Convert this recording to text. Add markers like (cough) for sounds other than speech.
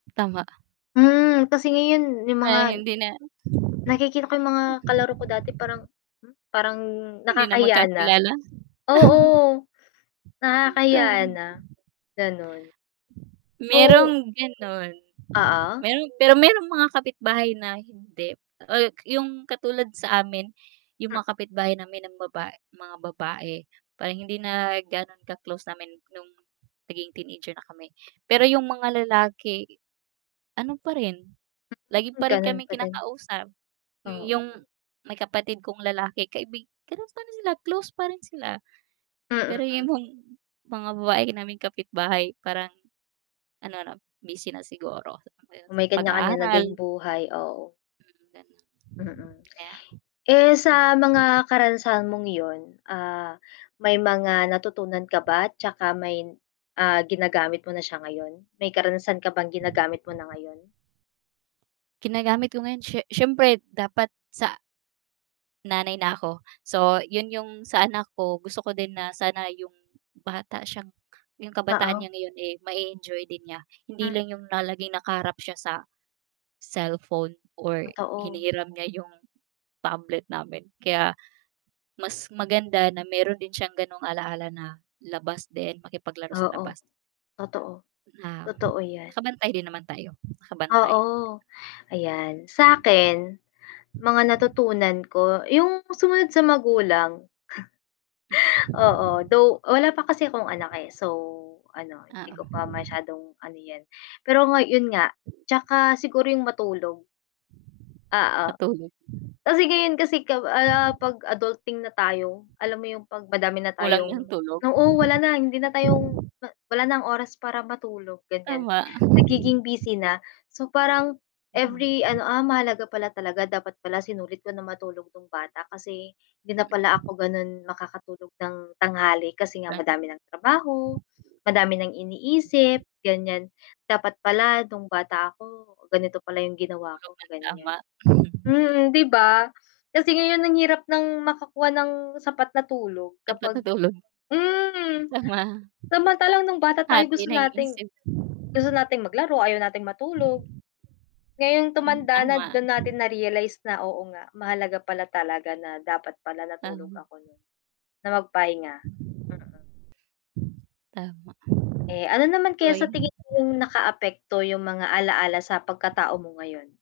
Tama. Mm, kasi ngayon, 'yong Ngayon mga hindi na nakikita ko 'yong mga kalaro ko dati parang, hmm, parang hindi na nakakahiyaya na. magkakilala. (chuckles) Oo. Hmm, Nakakahiya tama. na. Ganon. So Mayroong ganon. Oo. Mayroon pero mayroong mga kapitbahay na hindi. Ay, 'yong katulad sa amin, 'yong Ha mga kapitbahay namin ng baba mga babae, parang hindi na ganon ka-close namin no'ng naging teenager na kami. Pero 'yong mga lalaki, ano pa rin, lagi Hmm, pa rin ganon kaming pa din. kinakausap. Hmm, 'yong Oo. may kapatid kong lalaki kaibig ganon pa rin nila, close pa rin sila. Pero Mm. imong mga babae naming kapitbahay parang ano na, busy na siguro, sa (unintelligible) May kanya-kanya na ding pag-aaral. buhay, oo. Mm, ganon. Mm. Kaya Eh, sa mm, mga karanasan mong 'yon, ah, may mga natutunan ka ba, 'tsaka may ah, ginagamit mo na siya ngayon? May karanasan ka bang ginagamit mo na ngayon? Ginagamit ko ngayon, sye syempre dapat sa (unintelligible) Nanay na ako so, 'yon 'yong sa anak ko gusto ko din na sana 'yong bata siyang 'yong kabataan Oo. niya ngayon, eh, mae-enjoy din niya. Hindi Mm. lang 'yong na laging nakaharap siya sa cellphone or Totoo. hinihiram niya 'yong tablet namin. Kaya mas maganda na mayroon din siyang ganong alaala na labas din, makipaglaro sa Oo. labas Totoo, na Totoo na 'yan. nakabantay rin naman tayo, nakabantay. Oo, ayan. Sa'kin, mga natutunan ko, 'yong sumunod sa magulang. Mm. (chuckles) Oo, though wala pa kasi akong anak, eh, so ano, Ah, hindi oo. ko pa masyadong ano 'yan. Pero nga 'yon nga, (unintelligible) 'tsaka siguro 'yong matulog. Oo. Matulog. Kasi ngayon kasi kapa ano, 'pag adulting na tayo, alam mo 'yong 'pag madami na Kulang tayong 'yong tulog? oo, wala na, hindi na tayong (giggles) ma wala ng oras para matulog, ganiyan. Tama. Ako Nagiging rin. busy na, so parang Hinahon. every ano, "Ah, mahalaga pala talaga, dapat pala sinulit ko nang matulog no'ng bata, kasi hindi na pala ako Mm. ganon makakatulog ng tanghali kasi nga Marami. madami ng trabaho, madami ng iniisip." (unintelligible) ganiyan. Dapat pala no'ng bata ako, ganito pala 'yong ginawa Tulog ko, nang ganiyan. tama. (chuckles) Mm, 'di ba? Kasi ngayon ang hirap ng makakuha ng sapat na tulog Dapat kapag natulog. hmm. Baba Samantalang no'ng bata tayo Hati gusto naiinis, nating eh. gusto nating maglaro, ayaw nating matulog. Ngayong Mm, tumanda na, tama. doon natin na-realize na, "Oo, nga, mahalaga pala talaga na dapat pala natulog Tama. ako noon, na magpahinga." Mm. Tama. Eh, ano naman kaya sa tingin Drawing. mo 'yong nakaapekto, 'yong mga alaala sa pagkatao mo ngayon?